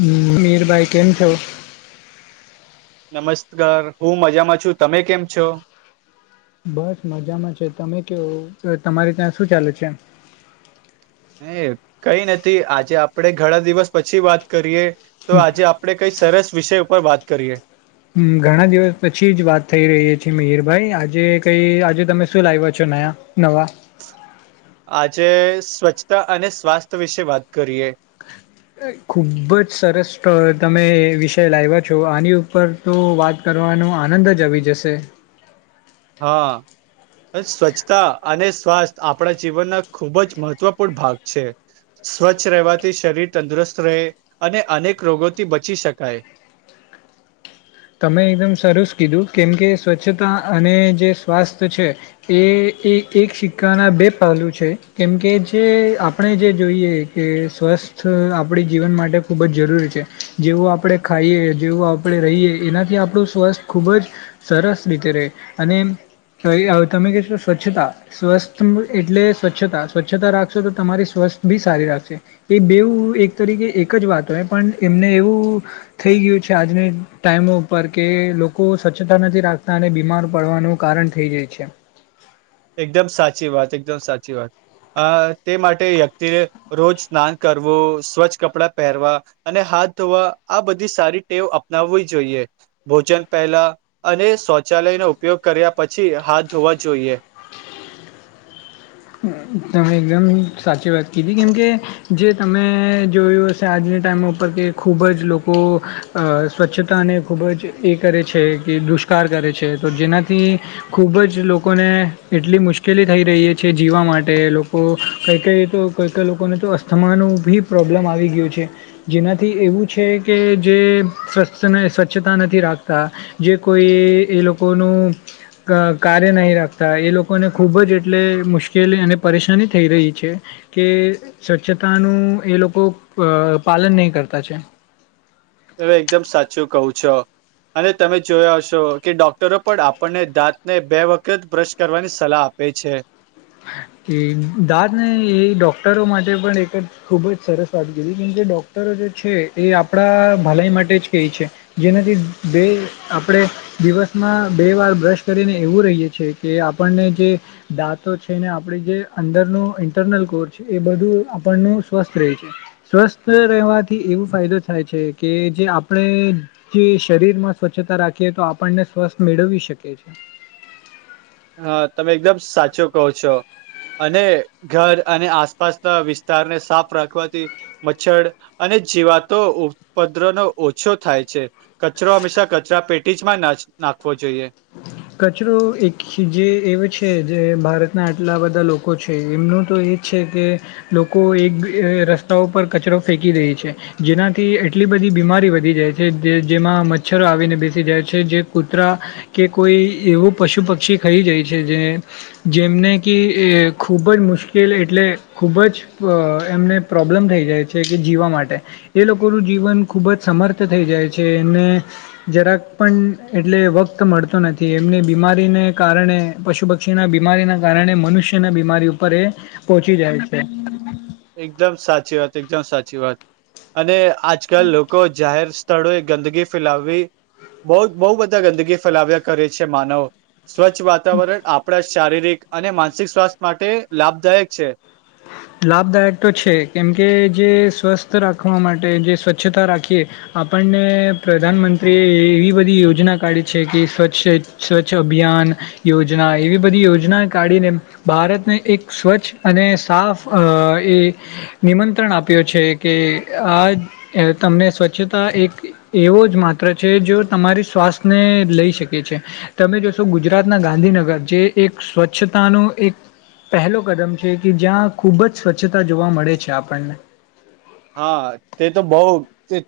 હ મીરભાઈ કેમ છયો નમસ્કાર હું મજામાં છું તમે કેમ છો બસ મજામાં છે તમે કેવ તમારે ત્યાં શું ચાલે છે હ કઈ નથી આજે આપડે ઘણા દિવસ પછી વાત કરીએ તો આજે આપડે કઈ સરસ વિષય ઉપર વાત કરીએ હ ઘણા દિવસ પછી જ વાત થઈ રહી છી મિહરભાઈ આજે કઈ આજે તમે શું લાવ્યા છો ન નવા આજે સ્વચ્છતા અને સ્વાસ્થ્ય વિશે વાત કરીએ ખુબ જ સરસ તમે વિષય લાવ્યા છો આની ઉપર તો વાત કર જો ન આનંદ જ આવી જશે હા સ્વચ્છતા અને સ્વાસ્થ્ય આપણા જીવનના ખૂબ જ મહત્વપૂર્ણ ભાગ છે સ્વચ્છ રહેવાથી શરીર તંદુરસ્ત રહે અને અનેક રોગોથી બચી શકાય [inaudible] તમે એકદમ સરસ કીધું કેમ કે સ્વચ્છતા અને જે સ્વાસ્થ્ય છે એ એ એક સિક્કાના બે પહેલું છે કેમ કે જે આપણે જે જોઈએ કે સ્વ બસ્ આપડી જીવન માટે ખૂબ જ જરૂરી છે જેવું આપણેે ખાઈએ જેવું આપણે રહીએ એનાથી આપણું સ્વાસ્થ ખૂબ જ સરસ રીતે રહે અને તો તમે કશો સ્વચ્છતા સ્વસ્થ એટલે સ્વચ્છતા સ્વચ્છતા રાખશો તો તમારી સ્વ સારીખ એ બેવ એક તરીકે એક જ વાતો પણ એમને એવું થ ગયું ું છે આજ મે ટાઈમો ઉપર કે લોકો સ્વચ્છતા નથી રાખતા અને બીમાર પડવાનું કારણ થઈ જાય છે એકદમ સાચી વાત એકદમ સાચી વાત અ તે માટે વ્યક્તિરે રોજ સ્નાન કરવું સ્વચ્છ કપડાં પહેરવા અનેા આ બધી સારી ટેવ અપનાવવી જોઈએ ભોજન પહેલા અને શૌચ લયને ઉપયોગ કર્યા પછી હાથ ધોવા જોઈએ તમે એકદમ સાચી વાત કીધી કેમકે જે તમે જોયું હશે આજે ટાઈમો ઉપર કે ખૂબ જ લોકો સ્વચ્છતા અને ખૂબ જ એ કરે છે કે પુષ્કાર કરે છે તો જેનાથી ખૂબ જ લોકોને એટલી મુશ્કેલી થઈ રહી છે છે જીવવા માટે લોકો કઈ કઈ તો કઈ કઈ લોકોને તો અસ્થમાનું બી પ્રોબ્લમ આવી ગયયો છે જેનાથી એવું છે કે જે સ્વ્છતા નથી રાખતા કોઈ એ લોકો ન કાર્ય નહી રાખતા એ લોકોને ખુબ જ એટલે મુશ્કેલી અને પરેશાની થઈ રહી છે કે સ્વચ્છતાનું એ લોકો પાલન નહીં કરતા છે હ એકદમ સાચું કહું છો અને તમે જોયા છો કે ડોક્ટરો પણ આપણને દાંતને બે વખત બ્રશ કરવાની સલાહ આપે પે છે હ કે દાદ ને એ ડોક્ટરો માટે પણ એક જ ખુબ જ સરસ વાત કરીીધ કેમ કે ડોક્ટરો એ આપણા ભલાઈ માટે જ ક છે જેનાથી બે આપણે દિવસ બે વાર બ્રશ કરીને એવું રહીએ છે કે આપણને જે દાંતો છે થને આપણે જે અંદરનું ઇન્ટરનલ કોર છે એ બધું આપણનું સ્વસ્થ રહે છે સ્વસ્થ રહેવાથી એવું ફાયદો થાય છે કે જે આપણે જે શરીરમાં સ્વચ્છતા રાખીએ આપણને સ્વસ્થ મેળવી શકે છે હા તમે એકદમ સાચો કો છો અને ઘર અને આસપાસના વિસ્તારને સાફ રાખવાથી મચ્છર અને જીવાતો ઉપત્પદ્ર નો ઓછો થાય છે કચરો હંમેશા કચરા પેટીમાં નાખ જોઈએ. કચરો એક જે એવ છે જે ભારતના આટલા બધા લોકો છે એમનું તો એ જ છે કે લોકો એક રસ્તા પરર કચરો ફેંકી રહી છે જેનાથી એટલી બધી બીમારી વધી જાય છે જેમાં મચ્છરો આવીને બેસી જાય છે જે કૂતરા કે કોઈ એવું પશુ પક્ષી ખાઈ જાય છે જે જેમને કે ખૂબ જ મુશ્કેલ એટલે ખૂબ જ એમને પ્રોબ્લેમ થઈ જાય છે કે જીવવા માટે એ લોકો ું જીવન ખૂબ જ સમર્થ થઈ જાય છે અને જરાક પણ એટલે વત મળતો નથી એમની બીમારીને કારણે પશુ પક્ષીના બીમારીના કારણે મનુષ્યના બીમારીર ઉપર એ પહોંચી જાય છે એકદમ સાચી વાત એકદમ સાચી વાત અને આજકાલ લોકો જાહેર સ્થળોએ ગંદગી ફેલાવવી બહ બહુ બધા ગંદગી ફેલાવ્યા કરે છે માનવ સ્વચ્છ વાતાવરણ આપણા શારીરિક અને માનસિક સ્વાસ્થ્ય માટે લાભદાયક છે લાભદાયક તો છે કેમકે જે સ્વસ્થ રાખવા માટે જે સ્વચ્છતા રાખીએ આપણને પ્રધાનમંત્રીએ એવી બધી યોજના કાઢી છે કે સ્વચ્છ સ્વચ્છ અભિયાન યોજના એવી બધી યોજના કાઢીને ભારતને એક સ્વચ્છ અને સાફ અ એ નિમંત્રણ આપ્યો છે કે આ તમને સ્વચ્છતા એક એવો જ માત્ર છે જો તમારી શવાસ્થ્યને લઈ શકે છે તમે જોશો ગુ ગુજરાતના ગાંધીનગર જે એક સ્વચ્છતાનો એક પહેલો કદમ છે કે જ્યાં ખૂબ જ સ્વચ્છતા જોવા મળે છે આપણને હા તે તો બહ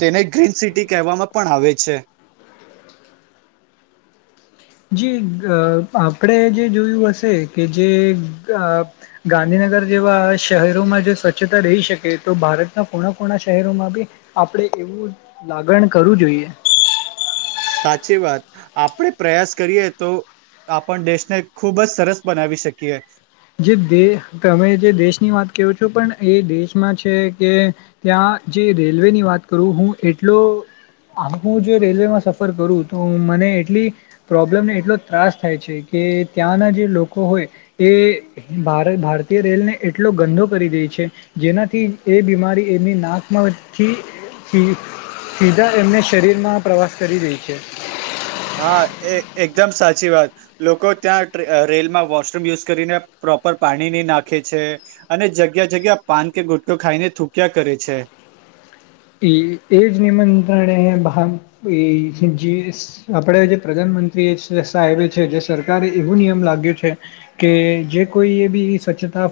તેને ગ્રીન સિટી કહેવામાં પણ આવે છે [inaudible] જી આપણે જે જોયું હશે કે જે ગને ગંધનગર જેવા શહેરોમાં જો સ્વચ્છતા રહી શકે તો ભારતના કોણા કોણા શહેરોમાં બી આપણે એવું લાગણ કરવું જોઈએ સાચી વાત આપડણે પ્રયાસ કરીએ તો આપણ દેશને ખુબ જ સરસ બનાવી શકીએ જે દ તમે જે દેશની વાત કરો છો પણ એ દેશમાં છે કે ત્યાં જે રેલવેની વાત કરું હું એટલો હું જો રેલવેમાં સફર કરું તો મને એટલી પ્રોબ્લેમ ને એટલો ત્રાસ થાય છે કે કે ત્યાંના જે લોકો હોય એ ાર ભારતીય રેલ ને એટલો ગંદો કરી દે છે જેનાથી એ બીમારી એમની નાક મળચીી સીધા એમને શરીરમાં પ્રવાસ કરી દે છે હા એ એકદમ સાચી વાત લોકો ત્યાં રેલમાં વોશરૂમ યુઝ કરીને પ્રોપર પાણી નહી નાખે છે અને જગ્યા જગ્યા પાન કે ગુટકોો ખાઈને થૂક્યા કરે છે [inaudible] એ એ જ નિમંત્રણે આપણે જે પ્રમ મંત્રી છે જે સરકારે એવું નિયમ લાગ્યું છે કે જે કોઈ એ બી સ્વચ્છતા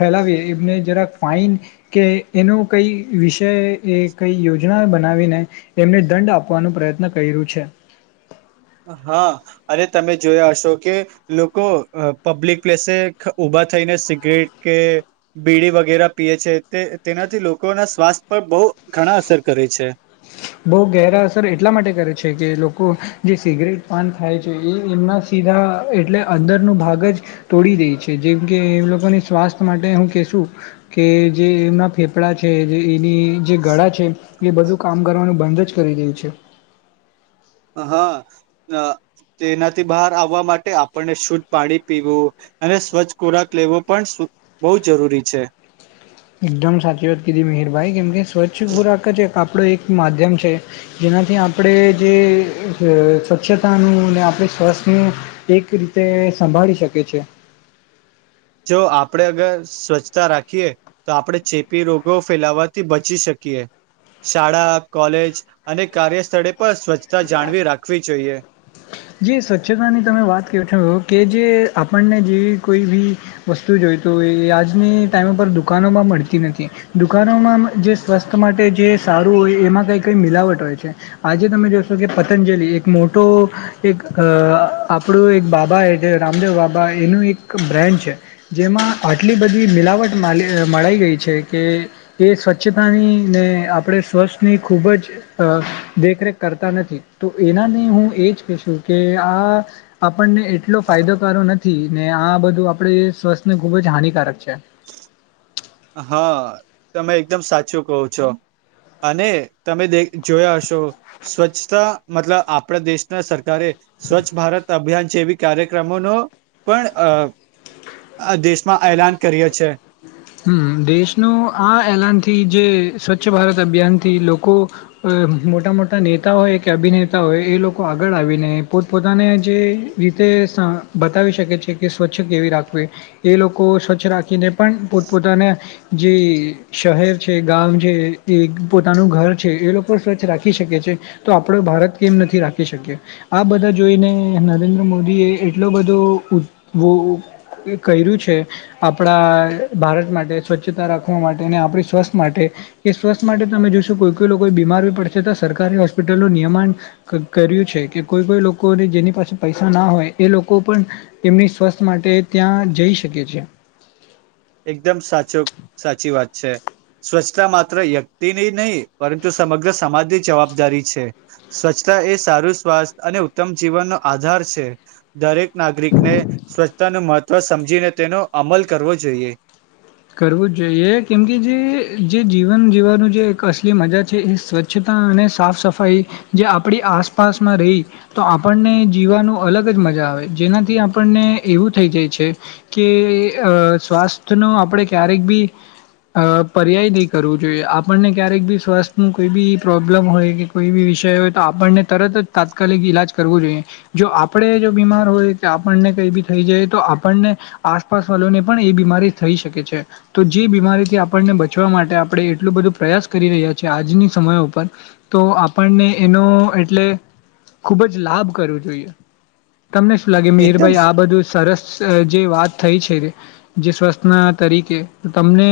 ફેલાવી એમને જરાક ફાઈન કે એનો કઈ વિષય એ કઈ યોજના બનાવીને એમને દંડ આપવાનો પ્રયત્ન કર્યું છે હા અને તમે જોયા હશો કે લોકો પબ્લિક પ્લેસે ઉભા થઈને સિગરેટ કે બીડી વગેરે પીએ છે તેનાથી લોકોના સ્વાસ્થ પર બ તો ઘણા અસર કરે છે બો ગેહરા અસર એટલા માટે કરે છે કે લોકો જે સિગરેટ પાન ખાય છે એ એમનાં સી એટલે અંદરનું ભાગ જ તોડી દેય છે જેમ કે, એ લોકોની સ્વાસ્થ્ય માટે હું કેશું કે જે એમના ફેફડા છે, જે એની જે ગળા છે એ બધું કામ કરવાનું બંધ જ કરી દેય છે. હા, તેનાથી બહાર આવવા માટે આપણને શુદ્ધ પાણી પીવું અને સ્વચ્છ ખોરાક લેવો પણ બહુ જરૂરી છે. એકદમ સાચી વાત કીધી મિહરભાઈ, કેમ કે સ્વચ્છ ખોરાક જ આપરો એક માધ્યમ છે જેનાથી આપડે જે સ્વચ્છતાનું અને આ આપણે સ્વાસ્થ્યને એક રીતે સંભાળી શકે છે. જો આપણેે અગર સ્વચ્છતા રાખીએ તો આપણે ચેપી રોગો ફેલાવાથી બચી શક શાળા, કોલેજ અને કાર્ય સ્થળે પણ સ્વચ્છ જાળવી રાખવી જોઈએ. જે સ્વચ્છતાની તમે વાત કેવછો કે જે આપણને જેવી કોઈબી વસ્તુ જોઈ નેતોએ આજની ટાઈમો પર દુકાનોમાં મળતી નથી દુકાનોમાં જે સ્વાસ્થ માટે જે સારું હોય એમાં કઈ કઈ મિલાવટ હોય છે આજે તમે જોશો કે પતંજલિ એક મોટો એક અ આપરુ એક બાબા એજે રામદેવ બાબા એનું એક બ્રેન્ડ છે જેમાં આટલી બધી મિલાવટ મળાઈ ગઈ છેકે એ સ્વચ્છતાની ને આપરે સ્વાસ્થની ખૂબ જ દેખરેખ કરતા નથી તો એનાને હું એજ કે કે આ આપણને એટલો ફાયદોકારો નથી ને આ બધું આપરે સ્વાસ્થને ખૂબ જ હાનિકારક છે. હા, તમે એકદમ સાચું કહો છો. અને તમે જોયા હશો સ્વચ્છતા મતલબ આપણાં દેશના સરકારે સ્વચ્છ ભારત અભિયાન છે એવી કાર્યક્રમોનો પણ અ આ દેશમાં એલાન કર્યો છે. હમ, દેશનું આ એલાનથી જે સ્વચ્છ ભારત અભિયાનથી લોકો અ મોટા મોટા નેતા હોય કે અભિનેતા હોય એ લોકો આગળ આવીને પોત પોતાને જે રીતે બતાવી શકે છે કે સ્વચ્છ કેવી રાખવી એ લોકો સ્વચ્છ રાખીને પણ પોતાને જે શહેર છે, ગામ છે, એ પોતાનું ઘર છે એ લોકો રાખી શકે છે તો આપડો ભારત કેમ નથી રાખી શકયે આ બધાં જોઈને નરેન્દ્ર મો એ એટલો બધો કયરું છે આપરા ભારત માટે, સ્વચ્છતા રાખવા માટે અને આપરી સ્વસ્થ માટે એ સ્વસ્થ માટે તમે જોશો કોઈ કોઈ લોકો બીમ મારવી પડશે તો સરકારી હોસ્પિટલનું નિયમાણ કર્યું છે કે કોઈ કોઈ લોકોને જેની પાસે પૈસા ના હોય એ લોકો પણ એમની સ્વસ્થ માટે ત્યાં જઈ શકે છે. એકદમ સાચો, સાચી વાત છે. સ્વચ્છતા માત્ર વ્યક્તિની નય પરંતુ સમગ્ર સમાજની જવાબદારી છે સ્વચ્છ એ સારું સ્વાસ્થ અને ઉત્તમ જીવનનો આધાર છે દરેક નાગરિકને સ્વચ્છતા અને મહત્વ સમજીને તેનો અમલ કરવો જોઈએ. કરવું જ જોઈએ કેમ કે જે જે જીવન જીવવાનું જે એક અસલી મજા છે એ સ્વચ્છતા અને સાફ સફાઈ જે આપડી આસપાસમાં રેય તો આપણને જીવાનું અલગજ મ જા આવે જેનાથી આપણને એવું થઈ જાય છે કે અ સ્વાસ્થનો આપડે ક્યારેક બી. અ પર્યાયની કરવું જોઈએ આપણને ક્યારેક બી સ્વાસ્થનું કોઈ બી પ્રોબ્લમ હોય કે કોઈ બી વિષય હોય તો આપણને તરત જ તાત્કાલિક ઈલાજ કરવું જોઈએ જો આપરે જો બીમાર હોય તો આપણને કઈ બી થઈ જાય તો આપણને આસપાસ વાલોને પણ એ બીમારી થઈ શકે છે. તો જે બીમારીથી આપણને બચવા માટે આપરે એટલું બધું પ્રયાસ કરી રહ્યા છીએ આજની સમય ઉપર તો આપણને એનો એટલે ખૂબ જ લાભ કરવો જોઈએ. તમને શું લાગે એકદમ મિહીરભાઈ આ બધું સરસ જે વાત થઈ છે જે સ્વસ્થનાં તરી તમને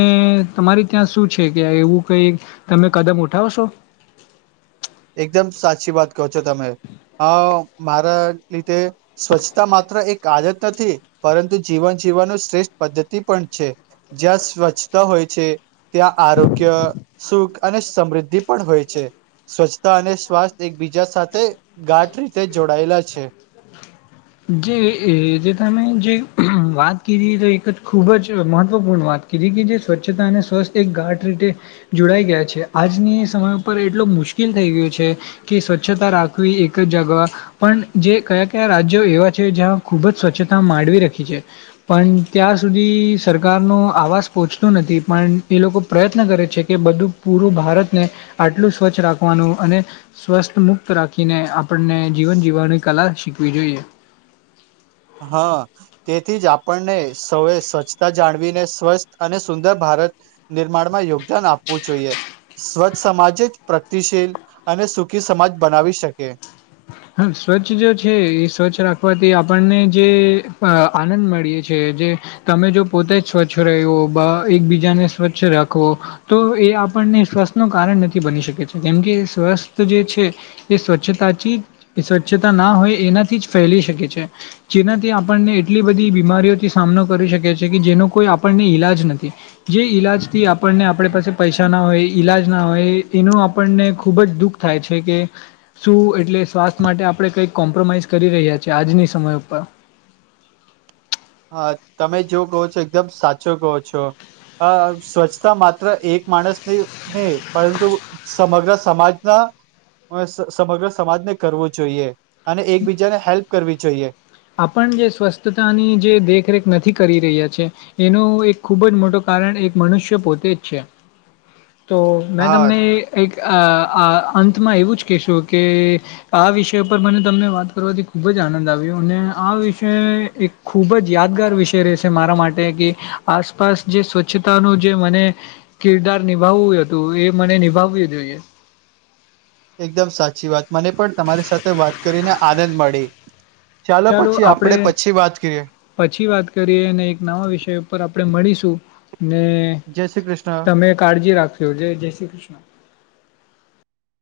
તમારી ત્યાં શું છે કે એવું કઈ તમે કદમ ઉઠાવશો? [inaudible] એકદમ સાચી વાત કહો છો તમે હ મારા લીધે સ્વચ્છતા માત્ર એક આદત નથી પરંતુ જીવન જીવાનો શ્રેષ્ઠ પદ્ધતિ પણ છે જ્યાં સ્વચ્છતા હોય છે ત્યાં આરોગ્ય સુખ અને સમૃદ્ધિ પણ હોય છે સ્વચ્છતા અને સ્વાસ્થ્ય એકબીજા સાથે ગાઢ રીતે જોડાયેલા છે જે જે તમે જે વાત કરી તો એક જ ખુબ જ મહત્વપૂર્ણ વાત જે સ્વચ્છતા અને સ્વસ્થ એક ગાટ રીતે જોડાઈ ગયા છે આજની સમય ઉપ એટલો મુશ્કેલ થઈ ગયું છે કે સ્વચ્છતા રાખવી એક જ જગા પણ જે કયા કયા રાજ્ય એવા છે જ્યાં ખૂબ જ સ્વચ્છતા માંડવી રાખી છે પણ ત્યાં સુધી સરકારનો આવાસ પહોંચતું નથી પણ એ લોકો પ્રયત્ન કરે છે કે બધું પૂરું ભારતને આટલું સ્વચ્છ સ્ રાખવાનું અને સ્વસ્થ મુક્ત રાખીને આપણને જીવન જીવવાની કલા શીખવી જોઈએ હા તેથી જ આપણને સૌએ સ્વચ્છતા જાણવીને સ્વસ્થ અને સુંદર ભારત ભાર નિર્માણમાં યોગદાન આપવું જોઈએ સ્વચ્છ સમાજ જ પ્રગતિશીલ અને સુખી સમાજ બનાવી શકે હા સ્વચ્છ જો છે એ સ્વચ્છ રાખવાથી આપણને જે આનંદ મળીએ છે તમે જો પોતા જ સ્વચ્છ ર એકબીજાને સ્વચ્છ રાખવો તો એ ને સ્વસ્થ નું કારણ નથી બની શકે છે કેમ કે સ્વસ્થ જે છે એ સ્વચ્છતાથી સ્વચ્છતા ના હોય એનાથી જ ફેલી શકે છે જેનાથી આપણને એટલી બધી બીમારીઓથી સા કરી શકે છે કે જેનો કોઈ આપણને ઈલાજ નથી જે ઈલાજ થી આપણને આપણે પાસે પૈસા ના હોય ઈલાજ ના હોય એનું આપણને ખૂબ જ દુઃખ થાય છે કે શું એટલે સ્વાસ્થ્ય માટે આપણે કંઈક કોમ્પ્રોમાઈઝ કરી રહ્યાીએ આજની સમય ઉપર હા તમે જો કહો છો એકદમ સાચો કહો છો અ સ્વચ્છતા માત્ર એક માણસની નહી પરંતુ સમગ્ર સમાજના સમગ્ર સમાજને કરવું જોઈએ અને એકબીજાને હેલ્પ કરવી જોઈએ આપણ જે સ્વસ્થતાની જે દેખરેખ નથી કરી રહ્યા છે એનો એક ખૂબ જ મોટો ક એક મનુષ્ય પોતે જ છે તો મેં હા તમને એક અ અંતમાં એવું જ કહેશો કે આ વિષય પર મને તમને વાત કરવાથી ખૂબ જ જાણી અને આ વિષય એક ખૂબ જ યાદગાર વિષય રહેશે મારા માટે કે આસપાસ જે સ્વચ્છતા ન જે મને કિરદાર નિભાવવું હતું એ મને નિભાવવું જોઈએ એકદમ સાચી વાત મને પણ તમારી સાથે વાત કરીને આનંદ મળી ચાલો પછી આપડે આપણે પછી વાત કરીએ પછી વાત કરીએ અને એક નવા વિષય ઉપર આપડે મળીશુ ને જય શ્રી કૃષ્ણ તમે કાળજી રાખશો, જય શ્રી કૃષ્ણ